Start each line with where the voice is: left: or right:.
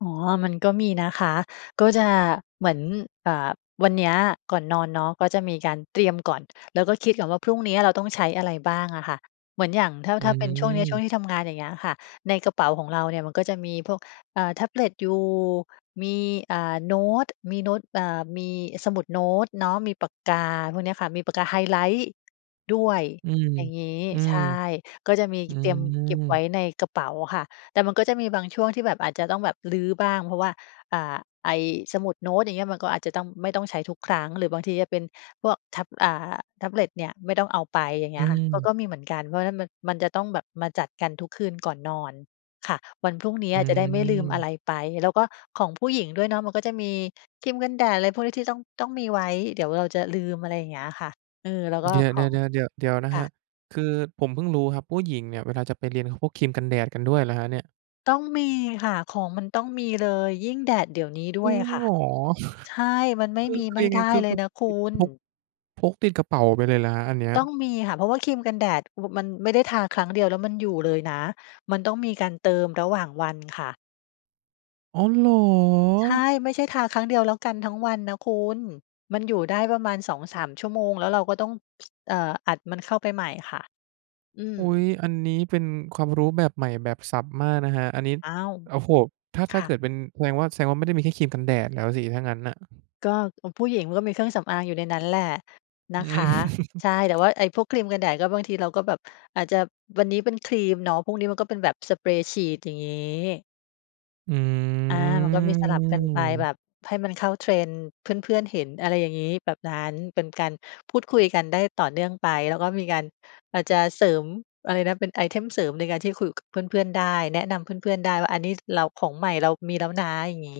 left: อ๋อ มันก็มีนะคะ ก็จะเหมือน อ่า วันเนี้ยก่อนนอนเนาะ ก็จะมีการเตรียมก่อน แล้วก็คิดก่อนว่า พรุ่งเนี้ยเราต้องใช้อะไรบ้างอะค่ะ เหมือนอย่างถ้า
right: อื
left: ถ้าเป็นช่วงเนี้ย ช่ว
right: ม
left: งที่ทำงานอย่างเงี้ยค่ะ ในกระเป๋าของเราเนี่ยมันก็จะมีพวก อ่า แท็บเล็ตอยู่ มี อ่า โน้ต มีโน้ต อ่า มีสมุดโน้ตเนาะ มีปากกาพวกเนี้ยค่ะ มีปากกาไฮไลต์ด้วย
right: อืม
left: อย่างงี้
right: อื
left: ใช
right: ม
left: ่ ก็จะมี
right: อื
left: เตรียมเก็บไว้
right: ม
left: ในกระเป๋าค่ะ แต่มันก็จะมีบางช่วงที่แบบอาจจะต้องแบบรื้อบ้าง เพราะว่า อ่า ไอ้สมุดโน้ต อย่างเงี้ย มันก็อาจจะต้อง ไม่ต้องใช้ทุกครั้ง หรือบางทีจะเป็นพวกแท็บ อ่า แท็บเล็ตเนี่ย ไม่ต้องเอาไป อย่างเง
right: อ
left: ี
right: ื
left: ้ยค่ะ ก็
right: ม
left: ก็มีเหมือนกัน เพราะฉะนั้นมัน มันจะต้องแบบมาจัดกันทุกคืนก่อนนอนค่ะ วันพรุ่งเนี้
right: อื
left: ยจะได้ไม่ลืมอะไ
right: ม
left: รไป แล้วก็ของผู้หญิงด้วยเนาะ มันก็จะมีครีมกันแดดอะไรพวกนี้ ที่ต้อง ต้องมีไว้ เดี๋ยวเราจะลืม อะไรอย่างเงี้ยค่ะ เออ แล้วก็
right: เดี๋ยว
left: ของ
right: ๆ ๆ ๆ เดี๋ยวนะ
left: ค
right: ค
left: ่
right: รั
left: ะ
right: บ คือผมเพิ่งรู้ครับ ผู้หญิงเนี่ย เวลาจะไปเรียนเขาพกครีมกันแดดกันด้วยเหรอครับเนี่ย?
left: ต้องมีค่ะ ของมันต้องมีเลย ยิ่งแดดเดี๋ยวนี้ด
right: จ
left: ้
right: ร
left: ว
right: ิ
left: ย
right: ง
left: ค่
right: เห
left: ะ
right: รอ
left: ใช่ มันไม่
right: คือ
left: มี
right: คื
left: ไ
right: อ
left: ม่
right: ยังไง
left: ได้
right: คือ
left: เล
right: คื
left: ย
right: อ
left: นะคุ
right: ติด
left: ณ
right: พก พกติดกระเป๋าไปเลยเหรอครับอันเนี้ย?
left: ต้องมีค่ะ เพราะว่าครีมกันแดด โอ้ มันไม่ได้ทาครั้งเดียวแล้วมันอยู่เลยนะ มันต้องมีการเติมระหว่างวันค่ะ
right: อ๋อ เหรอ!
left: ใช่ ไม่ใช่ทาครั้งเดียวแล้วกันทั้งวันนะคุณ มันอยู่ได้ประมาณ 2-3 ชั่วโมง แล้วเราก็ต้อง ช เอ่อ อัดมันเข้าไปใหม่ค่ะ อื
right: อุ๊ย!
left: ม
right: อันนี้เป็นความรู้แบบใหม่แบบสับมากนะครับ อันนี้
left: อ้าว!
right: โอ้โฮ! ถ้า
left: ค
right: ถ้า
left: ่
right: เก
left: ะ
right: ิดเป็นแสดงว่า แสดงว่าไม่ได้มีแค่ครีมกันแดดแล้วสิถ้างั้นน่ะ
left: ก็ เอ่อ ผู้หญิงก็มีเครื่องสำอางอยู่ในนั้นแหละน
right: อ
left: ะค
right: ื
left: ะ ใช
right: ม
left: ่ แต่ว่าไอ้พวกครีมกันแดดก็บางทีเราก็แบบอาจจะวันนี้เป็นครีมเนาะ พรุ่งนี้มันก็เป็นแบบสเปรย์ฉีด อย่างงี้
right: อื
left: อา มันก็มีสลับกันไปแบ
right: ม
left: บให้มันเข้า Trend เพื่อน ๆ เห็น อะไรอย่างงี้ แบบนั้น เป็นการพูดคุยกันได้ต่อเนื่องไป แล้วก็มีการ อาจจะเสริม อะไรนะ เป็นไอเทมเสริมในการที่ ค คุยกับเพื่อน ๆ ได้ แนะนำเพื่อน ๆ ได้ว่าอันนี้เราของใหม่ เรามีแล้วนะ อย่างงี้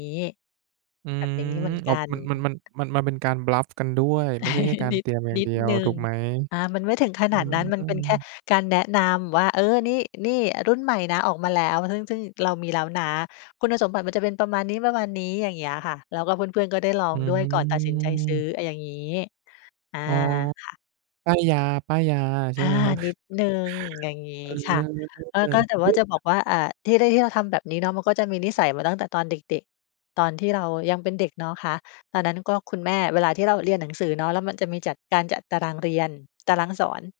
right: อื
left: แบบ
right: ม
left: อย่างนี้เหมือน
right: อ๋
left: ก
right: อ
left: ัน
right: มัน มัน มัน-มัน มันเป็นการ บลัฟ กันด้วย ไม่ใช่แค่การ
left: นิ
right: เต
left: ด
right: รียมอย่า
left: น
right: ง
left: ิ
right: เด
left: ด
right: ียว
left: หนึ่
right: ถู
left: ง
right: กไหม?
left: อ่า มันไม่ถึงข
right: อ
left: น
right: า
left: าดนั้น มันเป็นแค่
right: ๆ
left: การแนะนำว่า "เออ นี่ นี่รุ่นใหม่นะออกมาแล้ว" ซึ่ง ซึ่งเรามีแล้วนะ คุณสมบัติมันจะเป็นประมาณนี้ ๆ อย่างเงี้ยค่ะ แล้วก็เพื่อน ๆ ก็ได้ลอ
right: อื
left: งด้วยก่อนตัดสินใจซื้
right: ม
left: ออะ อย่างงี้ อา
right: อ๋อ
left: ค่ะ
right: ป้ายยา ป้ายยาใช
left: อ
right: ่
left: า
right: ไหมครับ?
left: นิดหนึ่ง อย่างงี้
right: เออ
left: ค่ะ เอ่อ ก็แต่ว
right: อุ
left: ่า
right: ๊ย!
left: จะบอกว่า อ่า ที่ได้ ที่เราทำแบบนี้เนาะ มันก็จะมีนิสัยมาตั้งแต่ตอนเด็ก ๆ ตอนที่เรายังเป็นเด็กเนาะคะ ตอนนั้นก็คุณแม่ เวลาที่เราเรียนหนังสือเนาะ แล้วมันจะมีจัด การจัดตารางเรียน ตารางสอน